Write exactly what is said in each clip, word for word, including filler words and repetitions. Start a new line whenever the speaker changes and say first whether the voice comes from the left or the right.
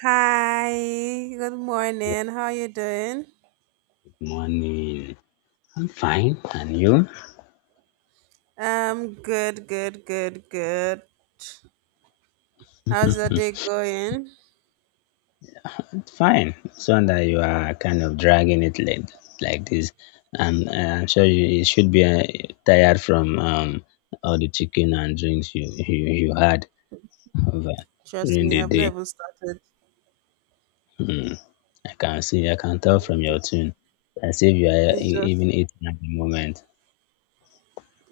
right: Hi, good morning. How you doing?
left: Morning. I'm fine. And you?
right: Um, good, good, good, good. How's the day going?
left: It's fine. It's one that you are kind of dragging it like, like this. And uh, I'm sure you, you should be uh, tired from um, all the chicken and drinks you, you, you had over
right: Trust
left: during
right: me,
left: the
right: I've
left: day.
right: never started.
left: Hmm. I can see, I can tell from your tune. As if you are
right: It's
left: e-
right: just,
left: even eating at the moment.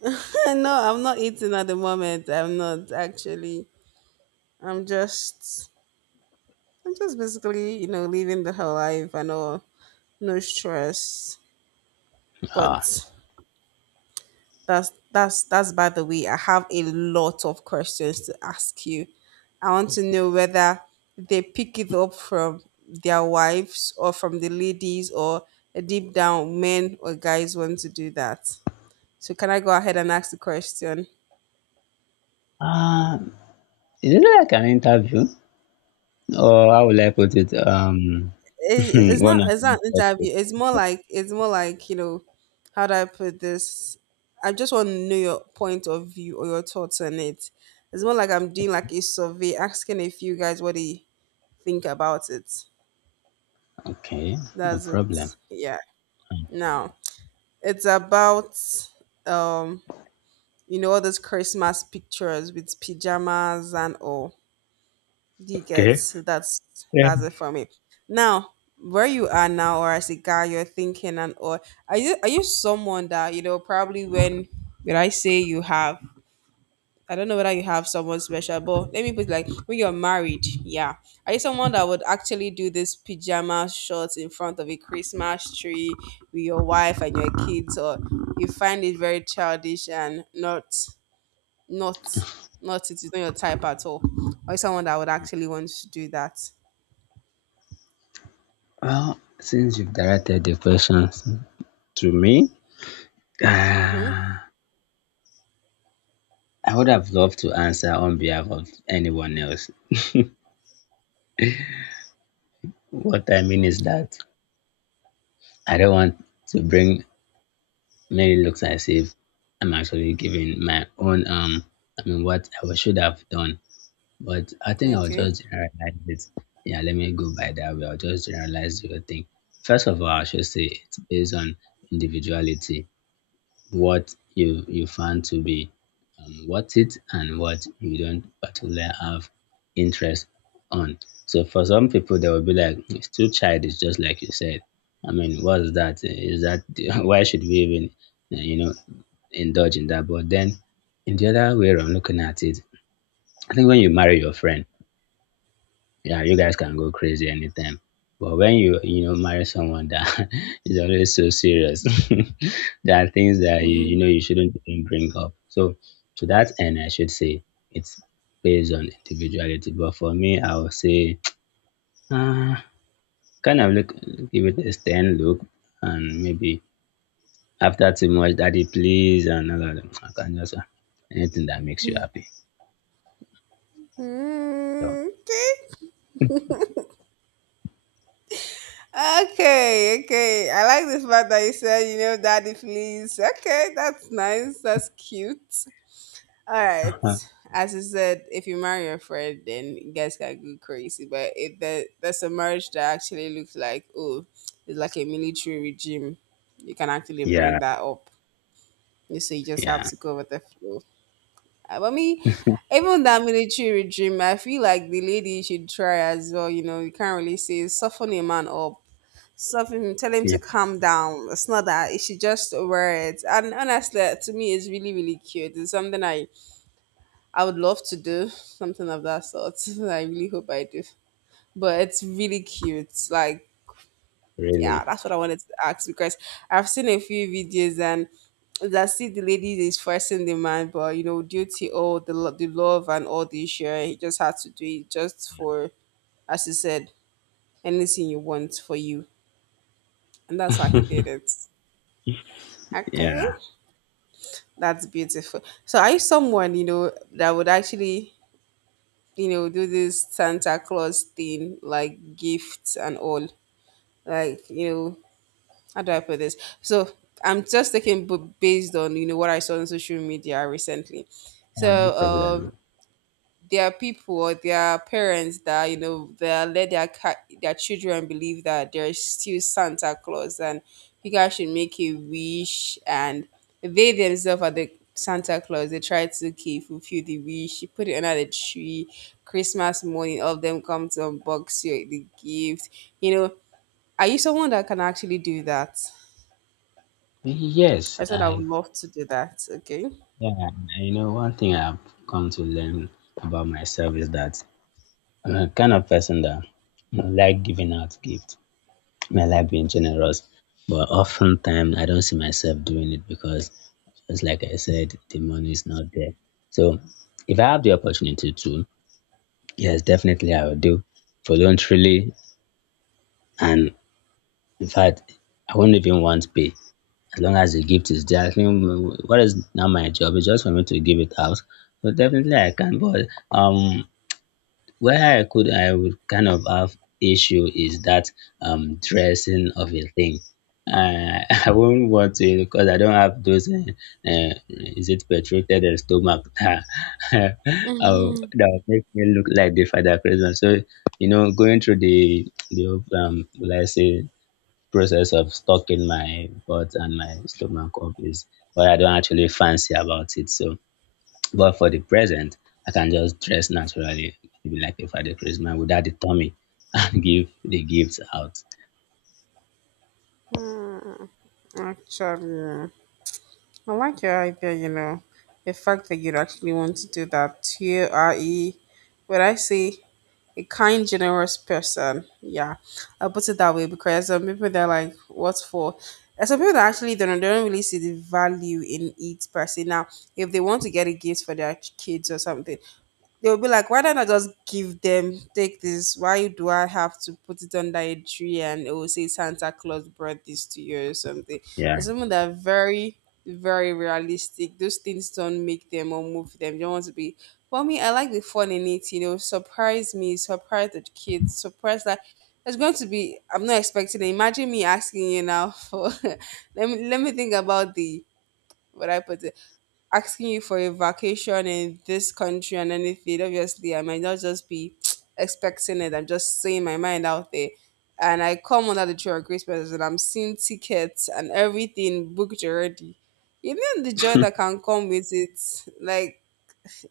right: no, I'm not eating at the moment. I'm not actually. I'm just, I'm just basically, you know, living the whole life and all, no stress. But
left: Ah.
right: That's that's that's by the way. I have a lot of questions to ask you. I want to know whether they pick it up from their wives or from the ladies, or deep down men or guys want to do that. So can I go ahead and ask the question?
left: Uh, is it like an interview? Or how will I put it? Um,
right: It- It's
left: one
right: not
left: of
right: it's not an interview. It's more
left: my.
right: like it's more like you know, how do I put this? I just want to know your point of view or your thoughts on it. It's more like I'm doing like a survey, asking a few guys what they think about it.
left: Okay, no
right: That's it.
left: problem.
right: Yeah.
left: Mm.
right: Now it's about um you know, all those Christmas pictures with pajamas and all. Do you get, so that's
left: Yeah.
right: that's it for me. Now, where you are now or as a guy you're thinking, and or are you are you someone that, you know, probably when would I say you have, I don't know whether you have someone special, but let me put it like when you're married, yeah. Are you someone that would actually do this pajama shorts in front of a Christmas tree with your wife and your kids, or you find it very childish and not not not it is not your type at all? Or someone that would actually want to do that?
left: Well, since you've directed the questions to me,
right: Mm-hmm.
left: ah, I would have loved to answer on behalf of anyone else. What I mean is that I don't want to bring many looks as if I'm actually giving my own, um, I mean, what I should have done. But I think I'll
right: Okay.
left: just generalize it. Yeah, let me go by that way. I'll just generalize the whole thing. First of all, I should say it's based on individuality, what you you find to be um, worth it and what you don't particularly have interest on. So for some people, they will be like, it's too childish, just like you said. I mean, what's that? Is that why should we even, uh, you know, indulge in that? But then, in the other way around, looking at it, I think when you marry your friend, yeah, you guys can go crazy anytime. But when you you know marry someone that is always so serious, there are things that you you
right: Mm-hmm.
left: know you shouldn't even bring up. So to that end, I should say it's based on individuality. But for me, I would say uh, kind of look, give it a stern look and maybe after too much, daddy please and all of them. I can just uh, anything that makes you happy. So
right: Okay. Okay, okay. I like the fact that you said, you know, daddy, please. Okay, that's nice. That's cute. All right. As you said, if you marry your friend, then you guys can go crazy. But it there, there's a marriage that actually looks like, oh, it's like a military regime. You can actually bring
left: yeah,
right: that up. You see, you just have
left: yeah,
right: to go with the flow. Uh, But me, even that military regime, I feel like the lady should try as well. You know, you can't really say soften a man up, something, tell him to
left: yeah,
right: calm down. It's not that he should just wear it. And honestly, to me, it's really, really cute. It's something i i would love to do something of that sort. I really hope I do, but it's really cute. Like, yeah,
left: really,
right: that's what I wanted to ask, because I've seen a few videos, and I see the lady is forcing the man, but you know, due to all the, lo- the love and all the issue, he just had to do it, just for, as you said, anything you want for you, and that's why he did it. Okay.
left: yeah.
right: That's beautiful. So are you someone, you know, that would actually, you know, do this Santa Claus thing, like gifts and all? Like, you know, how do I put this? So I'm just taking b- based on, you know, what I saw on social media recently.
left: Uh, no
right: So um,
left: problem.
right: there are people, or there are parents that, you know, they let their ca- their children believe that there is still Santa Claus, and you guys should make a wish, and they themselves are the Santa Claus. They try to, okay, fulfill the wish, you put it under the tree. Christmas morning, all of them come to unbox you the gift. You know, are you someone that can actually do that?
left: Yes,
right: I said I would
left: I,
right: love to do that. Okay.
left: yeah, you know one thing I've come to learn about myself is that I'm a kind of person that, you know, like giving out gifts. I like being generous, but oftentimes I don't see myself doing it because, just like I said, the money is not there. So if I have the opportunity to, yes, definitely I will do voluntarily. And in fact, I won't even want pay. As long as the gift is there, I think what is now my job is just for me to give it out. So definitely I can, but um, where I could I would kind of have issue is that um dressing of a thing. Uh, I won't want to because I don't have those. Uh, uh, is it petrated and stomach that will
right: Hmm.
left: that will make me look like the father Christmas. So you know, going through the the um, let's say process of stuck in my butt and my stomach up is what I don't actually fancy about it. So, but for the present, I can just dress naturally, maybe like a Father Christmas without the tummy and give the gifts out.
right: Actually, I like your idea, you know, the fact that you'd actually want to do that. You are a, what I say, a kind, generous person. Yeah, I'll put it that way, because some people they're like, "What's for?" There's some people that actually don't, they don't really see the value in it per se. Now, if they want to get a gift for their kids or something, they'll be like, why don't I just give them, take this? Why do I have to put it under a tree and it will say Santa Claus brought this to you or something?
left: Yeah.
right: And some of them are very, very realistic. Those things don't make them or move them. You don't want to be. For me, I like the fun in it, you know, surprise me, surprise the kids, surprise that. It's going to be. I'm not expecting it. Imagine me asking you now for. let me let me think about the what I put. It, asking you for a vacation in this country and anything, obviously I might not just be expecting it. I'm just saying my mind out there. And I come under the tree of grace presence and I'm seeing tickets and everything booked already. Even the joy that can come with it, like,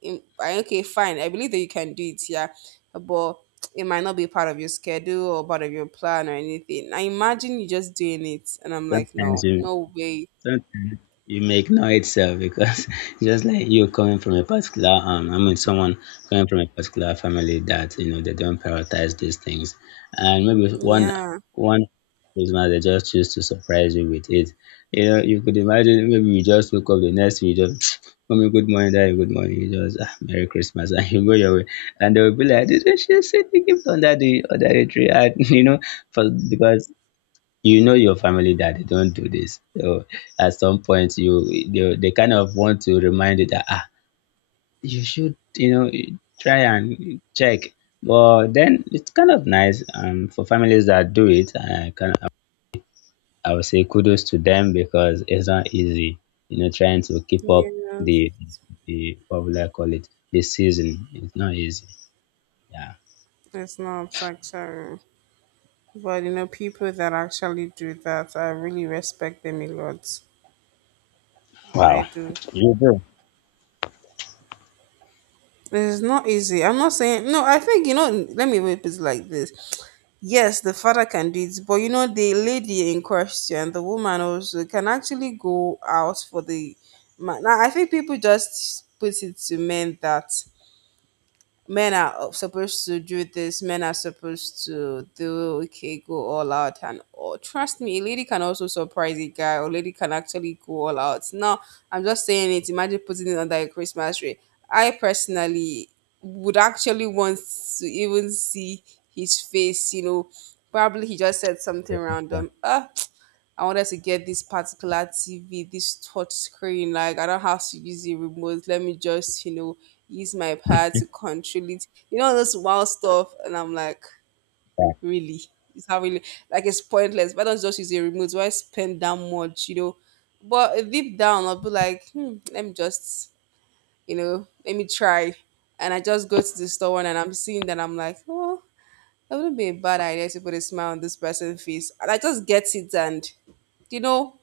right: in- I- okay, fine. I believe that you can do it, yeah. But it might not be part of your schedule or part of your plan or anything. I imagine you just doing it. And I'm like,
left: Sometimes
right: no,
left: you
right: no way.
left: Sometimes you make no itself because just like you coming from a particular um I mean someone coming from a particular family that you know they don't prioritize these things, and maybe one
right: Yeah.
left: one Christmas they just choose to surprise you with it. You know, you could imagine maybe you just woke up the next week, you just mommy good morning, daddy good morning, you just ah, Merry Christmas and you go your way. And they will be like, "Did you see the gift under the under the tree?" And you know, for because you know your family that they don't do this. So at some point, you they, they kind of want to remind you that ah, you should you know try and check. But then it's kind of nice um, for families that do it. I can I would say kudos to them because it's not easy, you know, trying to keep up
right: Yeah.
left: the the what will I call it this season. It's not easy. Yeah.
right: It's not actually. But you know, people that actually do that, I really respect them a lot. I
left: Wow.
right: do.
left: You do.
right: It's not easy. I'm not saying no. I think you know. Let me put it like this. Yes, the father can do it, but you know, the lady in question, the woman also can actually go out for the man. Now, I think people just put it to men that men are supposed to do this, men are supposed to do, okay, go all out. And oh, trust me, a lady can also surprise a guy, or lady can actually go all out. Now I'm just saying it. Imagine putting it under a Christmas tree. I personally would actually want to even see his face, you know, probably he just said something
left: Yeah.
right: random. uh I wanted to get this particular T V, this touch screen. Like, I don't have to use the remote. Let me just, you know, use my pad to control it. You know, this wild stuff. And I'm like, really? It's not really, like, it's pointless. Why don't you just use a remote? Why spend that much, you know? But deep down, I'll be like, hmm, let me just, you know, let me try. And I just go to the store one and I'm seeing that, I'm like, oh, it wouldn't be a bad idea to put a smile on this person's face. And I just get it, and, you know,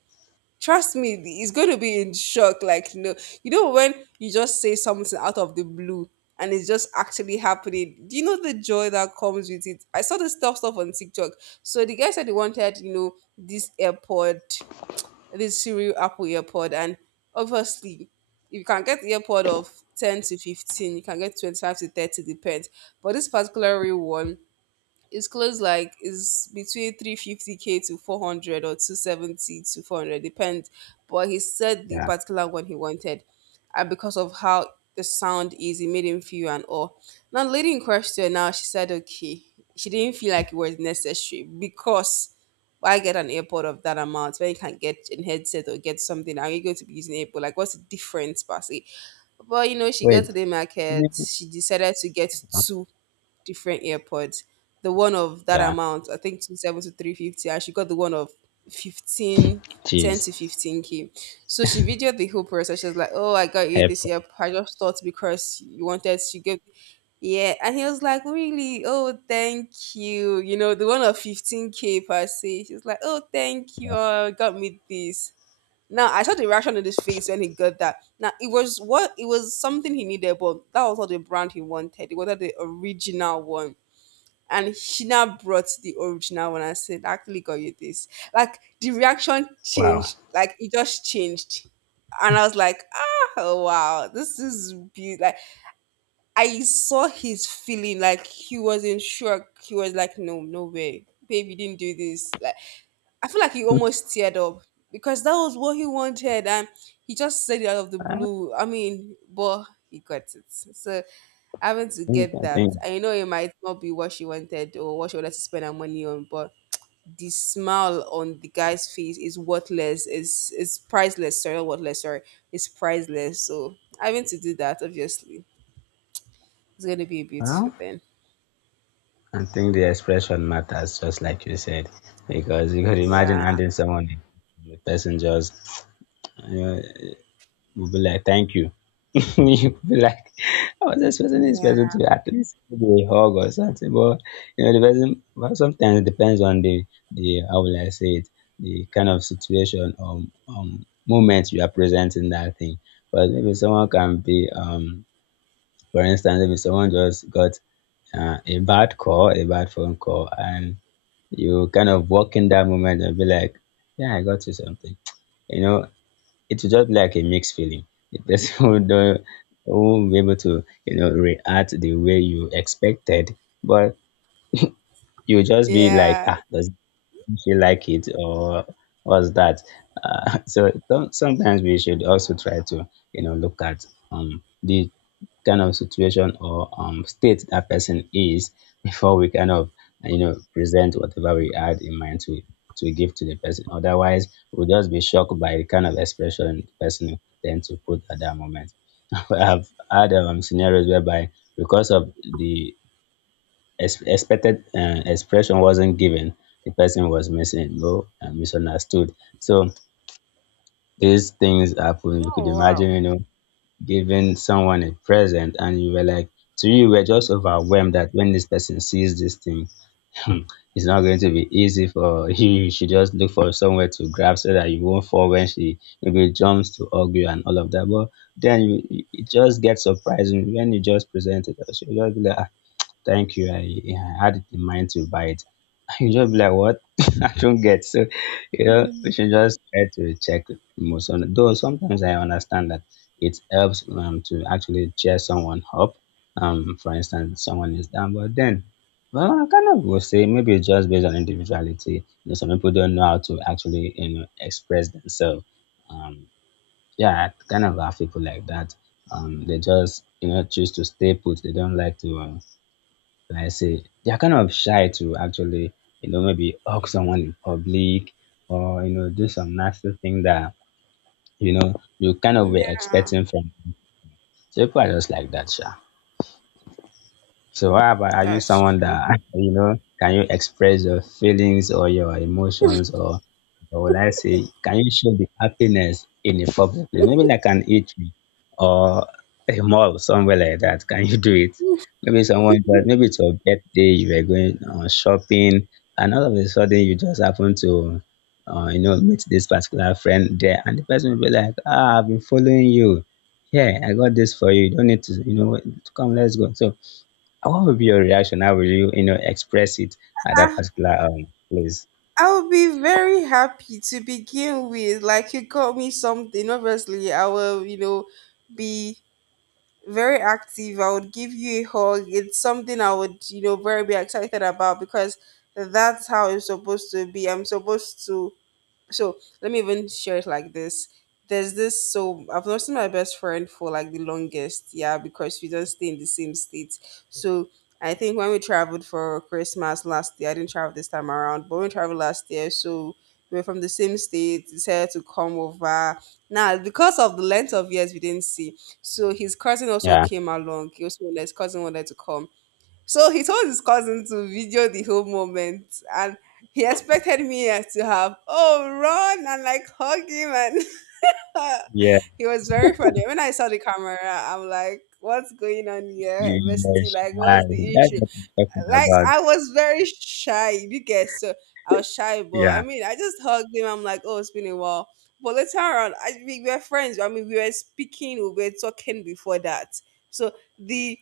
right: trust me, he's going to be in shock. Like, no, you know, when you just say something out of the blue and it's just actually happening, do you know the joy that comes with it? I saw this stuff stuff on TikTok. So the guy said he wanted, you know, this AirPod, this Siri Apple AirPod, and obviously, if you can get the AirPod of ten to fifteen, you can get twenty-five to thirty, depends. But this particular real one, it's close, like it's between three fifty k to four hundred or two seventy to four hundred, depends. But he said the
left: Yeah.
right: particular one he wanted, and because of how the sound is, it made him feel and all. Now the lady in question now, she said okay, she didn't feel like it was necessary, because why get an AirPod of that amount when you can get a headset or get something? Are you going to be using AirPod? Like, what's the difference, per se? But you know, she got to
left: Wait.
right: the market. She decided to get two different earpods. The one of that
left: Yeah.
right: amount, I think two seven to three fifty, and she got the one of fifteen, ten
left: Jeez.
right: to fifteen k. So she videoed the whole process. She was like, oh, I got you this
left: Help.
right: year. I just thought because you wanted, she gave, yeah. And he was like, really? Oh, thank you. You know, the one of fifteen k per se. She was like, oh, thank you. Oh, got me this. Now I saw the reaction on his face when he got that. Now it was, what it was something he needed, but that was not the brand he wanted. He wanted the original one, and she now brought the original one and said, "I actually got you this." Like the reaction
left: Wow.
right: changed, like it just changed. And I was like, ah, oh, wow, this is beautiful. Like, I saw his feeling, like he was in shock. He was like, no, no way, babe, you didn't do this. Like I feel like he almost teared up, because that was what he wanted, and he just said it out of the blue. I mean, but he got it. So having to
left: think,
right: get
left: I
right: that.
left: think,
right: I know it might not be what she wanted or what she wanted to spend her money on, but the smile on the guy's face is worthless. It's it's priceless. Sorry, not worthless. Sorry, it's priceless. So having to do that, obviously, it's gonna be a beautiful
left: well,
right: thing.
left: I think the expression matters, just like you said, because you could imagine
right: Yeah,
left: handing someone a- the person just you know, will be like, "Thank you." You will be like, "I was expecting this
right: yeah,
left: person to at least give me a hug or something," but you know, the person. Well, sometimes it depends on the the how will I say it, the kind of situation or um moment you are presenting that thing. But maybe someone can be um, for instance, maybe someone just got uh, a bad call, a bad phone call, and you kind of walk in that moment and be like, "Yeah, I got you something." You know, it will just be like a mixed feeling. The person who don't won't be able to, you know, react the way you expected, but you just be like,
right: yeah.
left: "Ah, does she like it?" or "What's that?" Uh, so don't, sometimes we should also try to, you know, look at um the kind of situation or um, state that person is before we kind of you know present whatever we had in mind to to give to the person. Otherwise, we'll just be shocked by the kind of expression the person tend to put at that moment. I've had um, scenarios whereby, because of the ex- expected uh, expression wasn't given, the person was missing, low, and misunderstood. So these things happen. You could
right: Oh
left: imagine, you know, giving someone a present and you were like, to you you were just overwhelmed that when this person sees this thing, hmm, it's not going to be easy for you you should just look for somewhere to grab so that you won't fall when she maybe jumps to hug you and all of that. But then you you- it just gets surprising when you just present it, she'll just be like ah, thank you, I, I had it in mind to buy it, you just be like, what? I don't get. So, you know, we
right: wow.
left: should just try to check emotion. Though sometimes I understand that it helps um, to actually cheer someone up. Um, for instance, someone is down, but then, well, I kind of will say maybe it's just based on individuality. You know, some people don't know how to actually, you know, express themselves. Um, yeah, I kind of have people like that. Um, they just, you know, choose to stay put. They don't like to um, like I say, they're kind of shy to actually, you know, maybe hug someone in public or, you know, do some nasty thing that, you know, you kind of were
right: Yeah,
left: expecting from. So people are just like that, sha. So how about are you
right: that's
left: someone
right: true.
left: that you know can you express your feelings or your emotions or or will I say can you show the happiness in a public place? Maybe like an eatery or a mall somewhere like that. Can you do it? Maybe someone but maybe it's your birthday, you were going on shopping, and all of a sudden you just happen to uh, you know meet this particular friend there, and the person will be like, "Ah, I've been following you. Yeah, I got this for you. You don't need to you know to come, let's go." So what would be your reaction? How will you, you know, express it at that
right: I,
left: particular um place?
right: I'll be very happy to begin with. Like you got me something. Obviously, I will, you know, be very active. I would give you a hug. It's something I would, you know, very be excited about because that's how it's supposed to be. I'm supposed to. So let me even share it like this. There's this, so I've not seen my best friend for like the longest. Yeah, because we don't stay in the same state. So I think when we traveled for Christmas last year, I didn't travel this time around, but we traveled last year. So we are from the same state, decided to come over now because of the length of years we didn't see. So his cousin also
left: Yeah.
right: came along. He also his cousin wanted to come. So he told his cousin to video the whole moment, and he expected me to have, oh, run and like hug him. And
left: Yeah.
right: he was very funny. When I saw the camera, I'm like, what's going on here,
left: You were
right: bestie? Like,
left: shy.
right: what's the
left: That's
right: issue?
left: what I'm talking
right: Like,
left: about.
right: I was very shy, you guess. So I was shy, but I
left: Yeah.
right: mean, I just hugged him. I'm like, oh, it's been a while. But later on, I, we were friends. I mean, we were speaking, we were talking before that. So the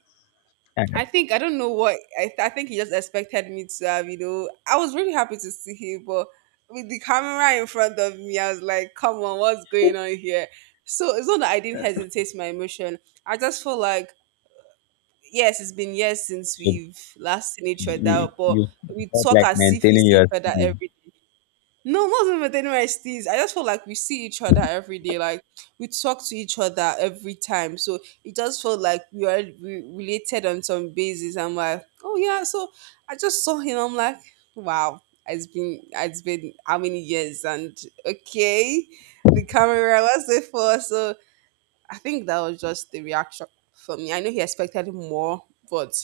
left: And
right: I think I don't know what I, th- I think he just expected me to have. You know, I was really happy to see him, but with the camera in front of me, I was like, "Come on, what's going on here?" So it's not that I didn't hesitate my emotion. I just felt like, yes, it's been years since
left: you,
right: we've last seen each
left: you,
right: other, but
left: you
right: we
left: felt
right: talk
left: like
right: as if we
left: maintaining
right: see each
left: your
right: other
left: speed.
right: every day. No, not even N Y S Ts. I just feel like we see each other every day. Like we talk to each other every time. So it just felt like we are re- related on some basis. I'm like, oh yeah. So I just saw him. I'm like, wow. It's been it's been how many years? And okay, the camera was it for? So I think that was just the reaction for me. I know he expected more, but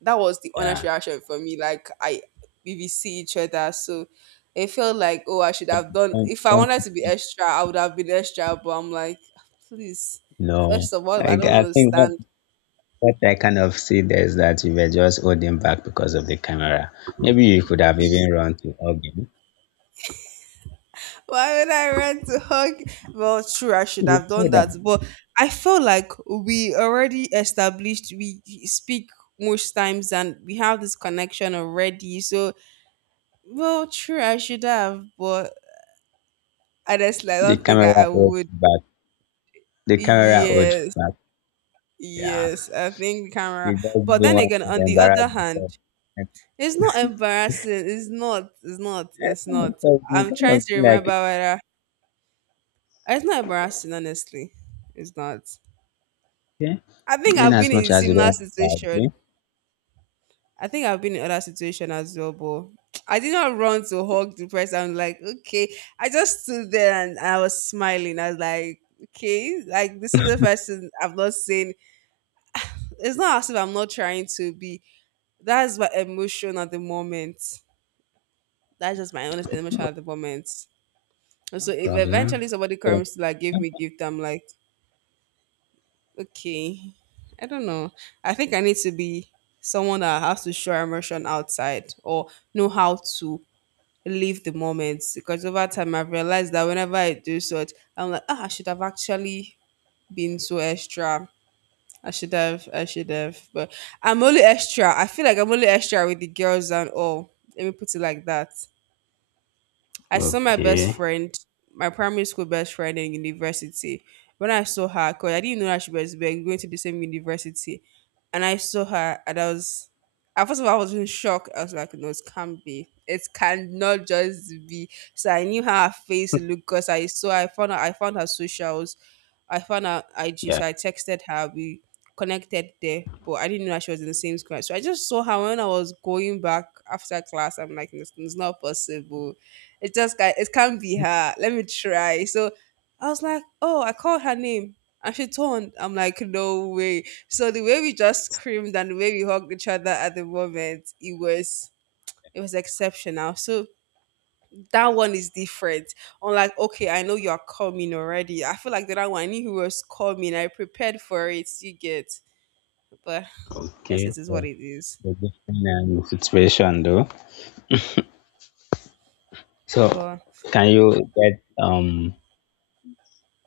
right: that was the honest
left: Yeah.
right: reaction for me. Like I, we we see each other, so it felt like, oh, I should
left: Don't-
right: have done.
left: don't-
right: If I wanted
left: don't-
right: to be extra, I would have been extra. But I'm like, please.
left: No.
right: First of all,
left: I,
right: I don't
left: I think what,
right: understand.
left: what I kind of see there is that you were just holding back because of the camera. Maybe you could have even run to Ogden.
right: Why would I run to hug? Well, true, I should
left: You
right: have done
left: could have.
right: that, but I felt like we already established. We speak most times, and we have this connection already. So well, true, I should have, but honestly, I
left: The
right: don't think
left: camera
right: I, I
left: holds
right: would.
left: you back. The camera holds you
right: Yes,
left: back. Yeah.
right: yes, I think camera.
left: You just didn't
right: But then
left: want
right: again,
left: to
right: on the
left: embarrass
right: other hand,
left: yourself. And
right: it's not embarrassing. It's not. It's not.
left: eh,
right: It's not.
left: because we
right: I'm
left: kind
right: trying
left: of
right: to
left: feel
right: remember
left: like,
right: whether it's not embarrassing. Honestly, it's not.
left: okay,
right: I think
left: in
right: I've been
left: as
right: in
left: much
right: a
left: as you
right: similar
left: don't want to
right: situation.
left: agree,
right: I think I've been in other situation as well, but I did not run to hug the person. I'm like, okay. I just stood there and I was smiling. I was like, okay, like this is the person I've not seen. It's not as if I'm not trying to be. That's my emotion at the moment. That's just my honest emotion
left: no
right: at the moment. And so if
left: problem.
right: eventually somebody
left: So,
right: comes to like give me gift, I'm like, okay, I don't know. I think I need to be someone that has to show emotion outside or know how to live the moment because over time I've realized that whenever I do such, I'm like, ah, I should have actually been so extra. I should have, I should have. But I'm only extra. I feel like I'm only extra with the girls and all. Let me put it like that. I saw my best
left: okay,
right: friend, my primary school best friend in university. When I saw her, because I didn't know that she was we were going to the same university, and I saw her, and I was, at first of all, I was in shock. I was like, no, it can't be. It cannot just be. So I knew how her face looked because I saw, I found her, I found her socials. I found out I G,
left: yeah,
right: so I texted her. We connected there, but I didn't know that she was in the same class. So I just saw her when I was going back after class. I'm like, it's, it's not possible. It just ca- it can't be her. Let me try. So I was like, oh, I called her name. And she turned. I'm like, no way. So the way we just screamed and the way we hugged each other at the moment, it was it was exceptional. So that one is different. Unlike, okay, I know you're coming already. I feel like the other one, I knew he was coming. I prepared for it. You get, but I guess
left: okay.
right: it is what
left: So,
right: it is.
left: the different um, situation though. So,
right: But
left: can you get um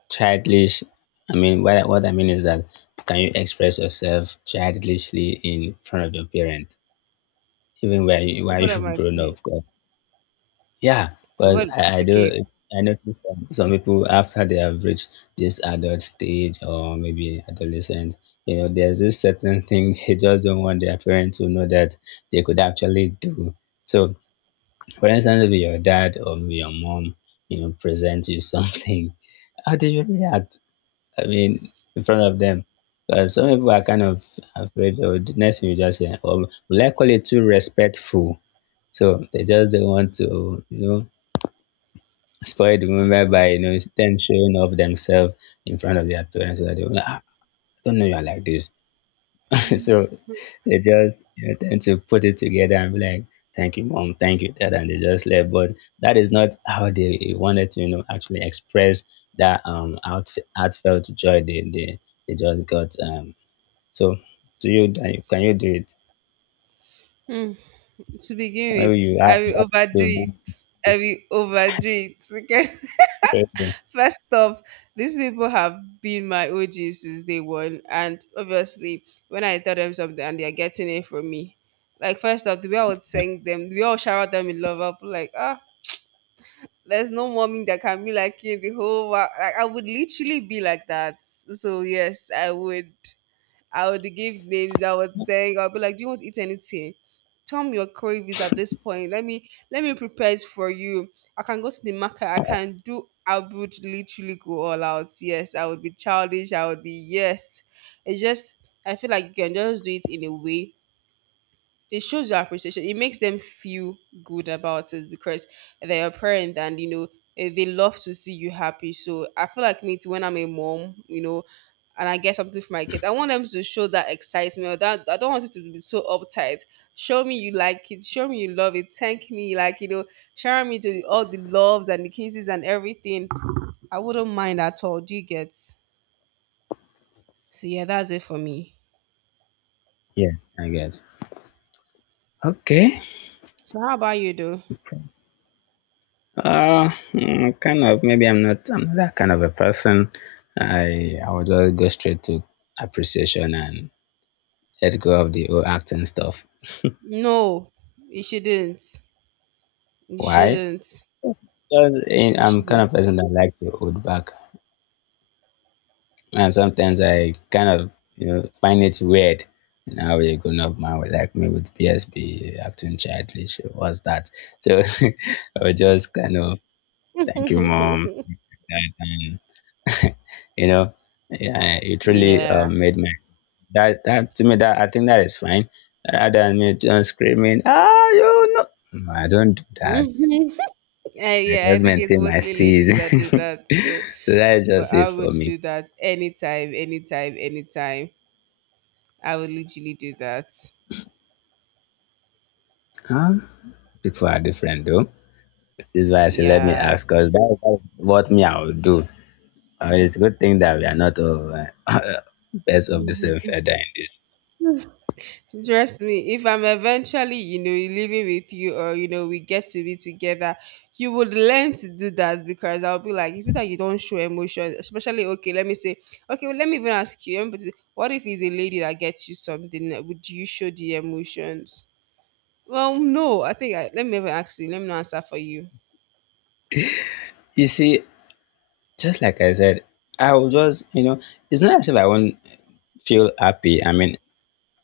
left: childish? I mean, what, I- what I mean is that can you express yourself childishly in front of your parents, even when you, when
right: what am
left: you've
right: I?
left: grown up? Yeah, because
right: What?
left: I, I
right: Okay.
left: do. I notice some, some people after they have reached this adult stage or maybe adolescent, you know, there's this certain thing they just don't want their parents to know that they could actually do. So, for instance, if your dad or maybe your mom, you know, presents you something, how do you react? I mean, in front of them. Because some people are kind of afraid, or the next thing you just say, or will I call it too respectful? So they just don't want to, you know, spoiled women by
right: Um,
left: you know them showing off themselves in front of their parents so that they will like, "Ah, I don't know you're like this." So they just you know tend to put it together and be like, "Thank you, mom, thank you, dad," and they just left. But that is not how they wanted to, you know, actually express that um out heartfelt joy they they, they just got. Um so to you Dan, can you do it?
right: hmm, to begin
left: Maybe
right: with,
left: you
right: I
left: have you
right: will
left: have
right: overdo
left: to
right: it. I will overdo it. Okay.
left: do it.
right: First off, these people have been my O Gs since day one, and obviously, when I tell them something and they are getting it from me, like first off, the way I would thank them, the way I would shower them in love, I'll be like, ah, there's no mommy that can be like you in the whole world. Like I would literally be like that. So yes, I would. I would give names. I would say, I'll be like, "Do you want to eat anything? Tell me your cravings at this point. Let me let me prepare it for you. I can go to the market. I can do. I would literally go all out. Yes, I would be childish. I would be yes. It's just I feel like you can just do it in a way it shows your appreciation. It makes them feel good about it because they're a parent, and you know eh, they love to see you happy. So I feel like me too when I'm a mom, you know, and I get something for my kids. I want them to show that excitement, or that I don't want it to be so uptight. Show me you like it. Show me you love it. Thank me, like you know, showering me to the, all the loves and the kisses and everything. I wouldn't mind at all. Do you get? So yeah, that's it for me.
left: Yeah, I guess. Okay.
right: So how about you though?
left: Uh, mm, kind of. Maybe I'm not. I'm not that kind of a person. I I would just go straight to appreciation and let go of the old acting stuff.
right: No, you shouldn't. You
left: Why?
right: shouldn't.
left: Because eh,
right: You
left: I'm kind
right: shouldn't.
left: of person that like to hold back, and sometimes I kind of you know find it weird. You know, how a grown up man would like me with P S B acting childish. What's that? So I would just kind of thank you, mom. That, and, you know, yeah, it really uh,
right: Yeah.
left: made my That that to me, that I think, that is fine. Rather than me just screaming, ah, you know no, I don't do that.
right: Mhm.
left: I
right: Uh, yeah, I
left: just
right: think it's
left: maintain my
right: mostly
left: steeze.
right: ladies that do that. So.
left: So that's
right: But
left: just
right: I
left: it for
right: would
left: me.
right: do that anytime, anytime, anytime. I would literally do that.
left: Um People are different though. This is why I say let me
right: Yeah.
left: ask because that, that's what me I will do. Uh, it's a good thing that we are not of uh, birds of the same feather in this.
right: Trust me, if I'm eventually, you know, living with you, or, you know, we get to be together, you would learn to do that because I'll be like, is it that you don't show emotion? Especially, okay, let me say, okay, well, let me even ask you, let me what if it's a lady that gets you something? Would you show the emotions? Well, no, I think I, let me even ask you. Let me not answer for you.
left: You see, just like I said, I will just you know, it's not as if I won't feel happy. I mean,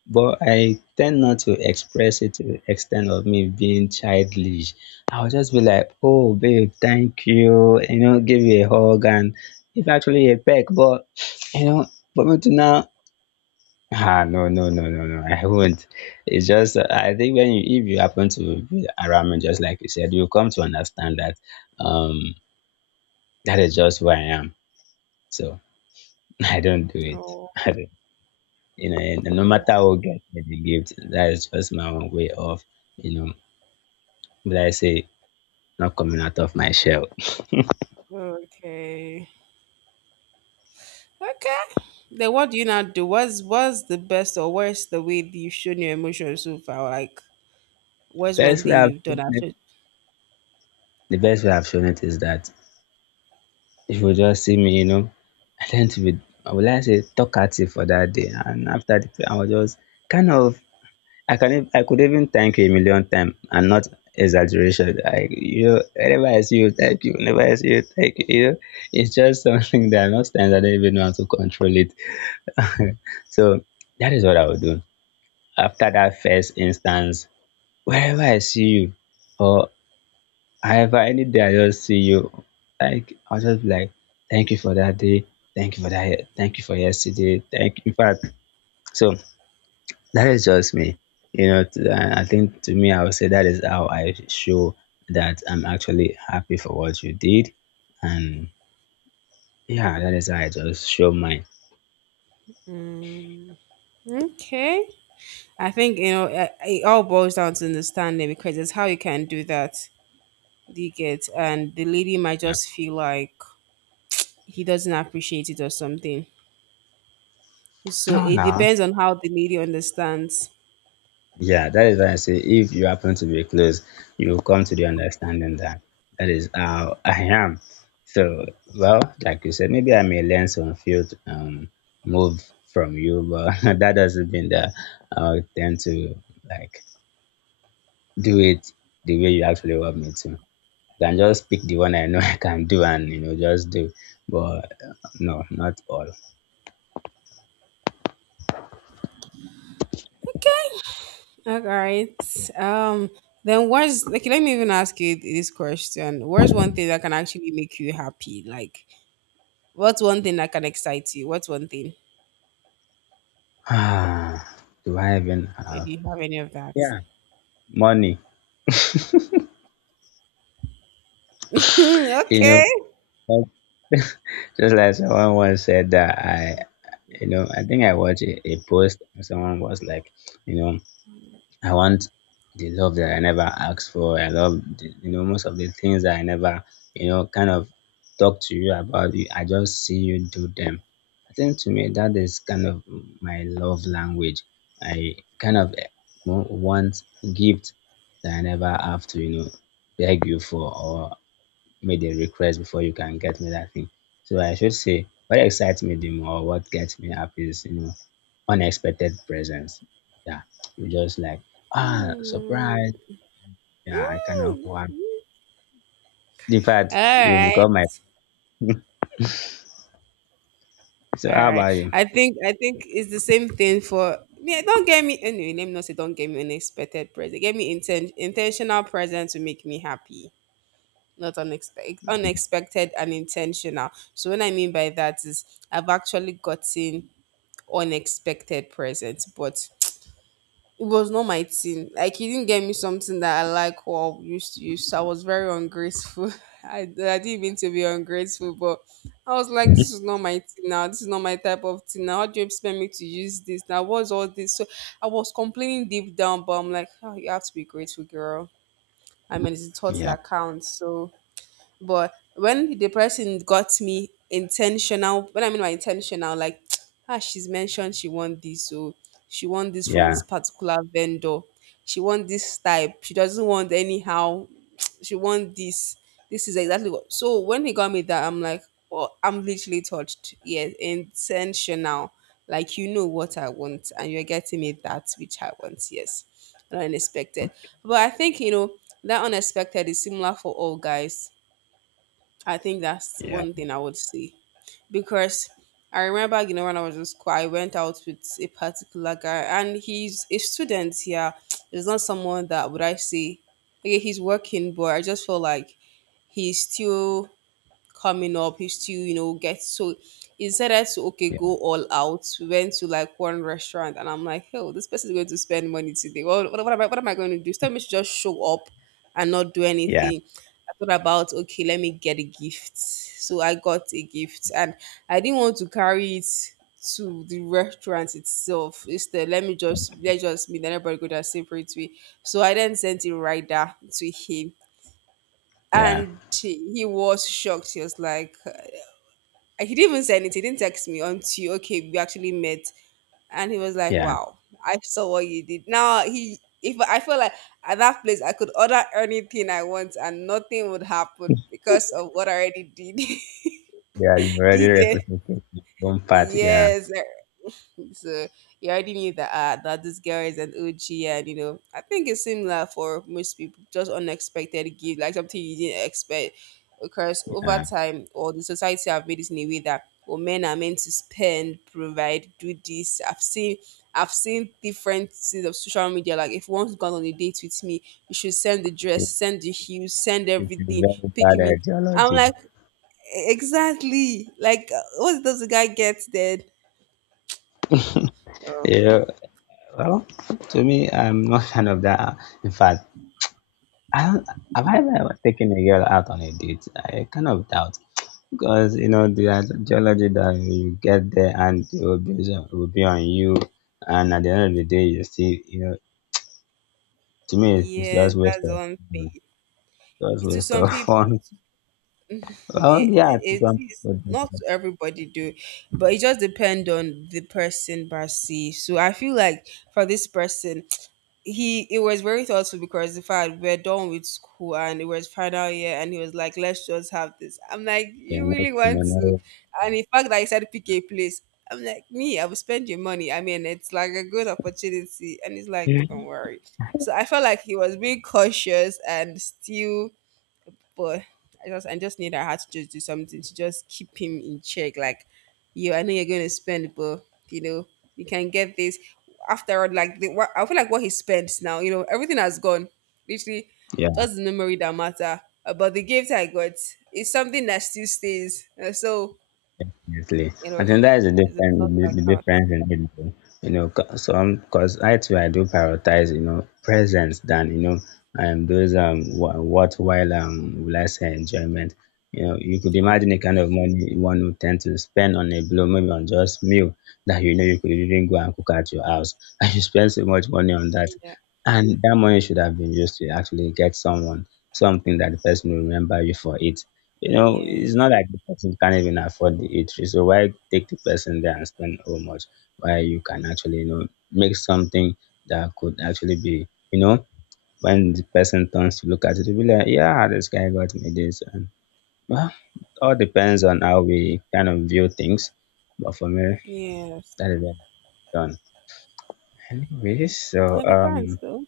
left: but I tend not to express it to the extent of me being childish. I'll just be like, "Oh, babe, thank you," you know, give you a hug and if actually a peck. But you know, but me to now, ah, no, no, no, no, no, I won't. It's just uh, I think when you if you happen to be around me, just like you said, you come to understand that um that is just who I am. So I don't do
right: Oh,
left: it. You know, and no
right: all right.
left: matter what gets me the gift, that is just my own way of, you know, like I say, not coming out of my shell.
right: Okay. Okay. Then what do you now do? What's what's the best or worst the way that you've shown your emotions so far? Like, what's one
left: Best way
right: thing
left: I've
right: you've done?
left: shown
right: I
left: it,
right: should.
left: The best way I've shown it is that if you just see me, you know, I tend to be, I would like to say, talkative for that day, and after the, I was just kind of, I can, ev- I could even thank you a million times, and not exaggeration. Like you know, whenever I see you, thank you. Whenever I see you, thank you. You know, it's just something that most times I don't even know how to control it. So that is what I would do. After that first instance, wherever I see you, or however any day I just see you, like I'll just be like, thank you for that day, thank you for that, ye- thank you for yesterday, thank you. In fact, so that is just me. You know, to- I I think to me, I would say that is how I show that I'm actually happy for what you did, and yeah, that is how I just show mine.
right: Okay. I think you know it, it all boils down to understanding because it's how you can do that. Do you get? And the lady might just feel like he doesn't appreciate it or something. So
left: No,
right: it
left: no.
right: depends on how the lady understands.
left: Yeah, that is why I say if you happen to be close, you will come to the understanding that that is how I am. So, well, like you said, maybe I may learn some field um move from you, but that doesn't mean that I'll tend to like do it the way you actually want me to. I can just pick the one I know I can do and you know just do, but uh, no, not all.
right: Okay. All right. Um, then what's like, let me even ask you this question. What's one thing that can actually make you happy? Like what's one thing that can excite you? What's one thing?
left: Ah, do I even
right: Maybe
left: have,
right: you have any of that?
left: yeah, money?
right: Hmm, okay.
left: You know. Just like someone once said that I, you know, I think I watched a, a post and someone was like, you know, I want the love that I never asked for. I love, the, you know, most of the things that I never, you know, kind of talk to you about. You, I just see you do them. I think to me that is kind of my love language. I kind of eh, wa- want gift that I never have to, you know, beg you for or made a request before you can get me that thing. So I should say what excites me the more, what gets me up is, you know, unexpected presents. Yeah. You just like, ah,
right: Mm,
left: surprise. Yeah, I cannot one.
right: mm.
left: In
right: All
left: fact, you
right: right.
left: become my, so
right: All
left: how
right: right.
left: about you?
right: I think I think it's the same thing for, yeah, don't get me anyway, let me not say don't get me unexpected present. Get me inten- intentional present to make me happy. Not unexpected, unexpected and intentional. So what I mean by that is I've actually gotten unexpected presents, but it was not my thing. Like he didn't get me something that I like or used to use, so I was very ungrateful. I, I didn't mean to be ungrateful, but I was like,
left: Yeah,
right: this is not my thing now, this is not my type of thing now, how do you expect me to use this now, what's all this? So I was complaining deep down, but I'm like, oh, you have to be grateful, girl. I mean, it's the thought
left: yeah,
right: that counts. So but when the person got me intentional, when I mean by intentional, like, ah, she's mentioned she want this, so she want this from this
left: yeah,
right: particular vendor. She want this type. She doesn't want anyhow. She want this. This is exactly what. So when he got me that, I'm like, oh, I'm literally touched. Yes, intentional. Like, you know what I want, and you're getting me that which I want. Yes, unexpected. But I think, you know, that unexpected is similar for all guys. I think that's
left: yeah,
right: one thing I would say. Because I remember, you know, when I was in school, I went out with a particular guy, and he's a student here. He's not someone that would, I say, okay, he's working, but I just feel like he's still coming up. He's still, you know, gets so instead I to okay, go all out. We went to like one restaurant, and I'm like, oh, this person is going to spend money today. Well, what, what am I? What am I going to do? Tell me to just show up and not do
left: yeah,
right: anything. Thought about okay, let me get a gift. So I got a gift, and I didn't want to carry it to the restaurant itself. Instead, let me just let, just me then everybody go their separate way. So I then sent it right there to him,
left: yeah,
right: and he was shocked. He was like, he didn't even say anything. He didn't text me until okay, we actually met, and he was like,
left: yeah.
right: "Wow, I saw what you did." Now he, if I feel like at that place, I could order anything I want and nothing would happen because of what I already did.
left: Yeah, you've
right: Do
left: already
right: you get?
left: represented your own part, yeah,
right: Yes, so you already knew that uh, that this girl is an O G, and you know, I think it's similar for most people, just unexpected gift, like something you didn't expect, because over
left: yeah.
right: time or the society have made it in a way that oh, men are meant to spend, provide, do this. I've seen I've seen different things of social media. Like if one's gone on a date with me, you should send the
left: It,
right: dress, send the heels, send
left: it's a
right: everything,
left: very
right: pick
left: bad
right: me. I'm
left: ideology.
right: like, "E-, exactly, like uh, what does the guy get then?
left: You know, well, to me, I'm not fan of that. In fact, I don't, have I ever taken a girl out on a date? I kind of doubt because you know the ideology that you get there and it will be it will be on you, and at the end of the day, you see, you know, to me, it's
right: Yes,
left: just waste
right: that's
left: of
right: one
left: mm,
right: thing.
left: just
right: To
left: waste
right: some
left: of
right: people,
left: fun.
right: it,
left: Well, yeah, to
right: it
left: some
right: is
left: people,
right: not to everybody do, but it just depend on the person, Basi. So I feel like for this person, he, it was very thoughtful because the fact we're done with school and it was final year, and he was like, let's just have this. I'm like,
left: they
right: you
left: make
right: really
left: the
right: want to?
left: memory.
right: And in fact that he said pick a place, I'm like, me, I will spend your money. I mean, it's like a good opportunity, and he's like, don't worry. So I felt like he was being cautious and still, but I just I just need I had to just do something to just keep him in check. Like, you, I know you're going to spend, but you know you can get this. After all, like the, what, I feel like what he spends now, you know, everything has gone. Literally,
left: Yeah.
right: just the memory that matter. Uh, But the gift I got is something that still stays. Uh, So
left: Definitely.
right: you know,
left: I think that is the
right: it's a thought that
left: difference, the
right: counts.
left: difference in it, though. You know, 'cause some because I too I do prioritize, you know, presence than you know, um, those um, wha- worthwhile um, will I say enjoyment. You know, you could
right: Yeah,
left: imagine the kind of money one would tend to spend on a blow, maybe on just meal that you know you could even go and cook at your house, and you spend so much money on that,
right: yeah,
left: and that money should have been used to actually get someone something that the person will remember you for it. You know, it's
right: yes,
left: not like the person can't even afford the eatery. So why take the person there and spend so much? Why you can actually, you know, make something that could actually be, you know, when the person turns to look at it, they'll be like, yeah, this guy got me this. And well, it all depends on how we kind of view things. But for me,
right: yes.
left: that is it done. Anyways, so
right: It depends,
left: um,
right: though.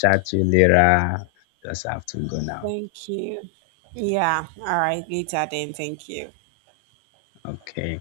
left: chat to you later. Just have to go now.
right: Thank you. Yeah. All right. Later then. Thank you.
left: Okay.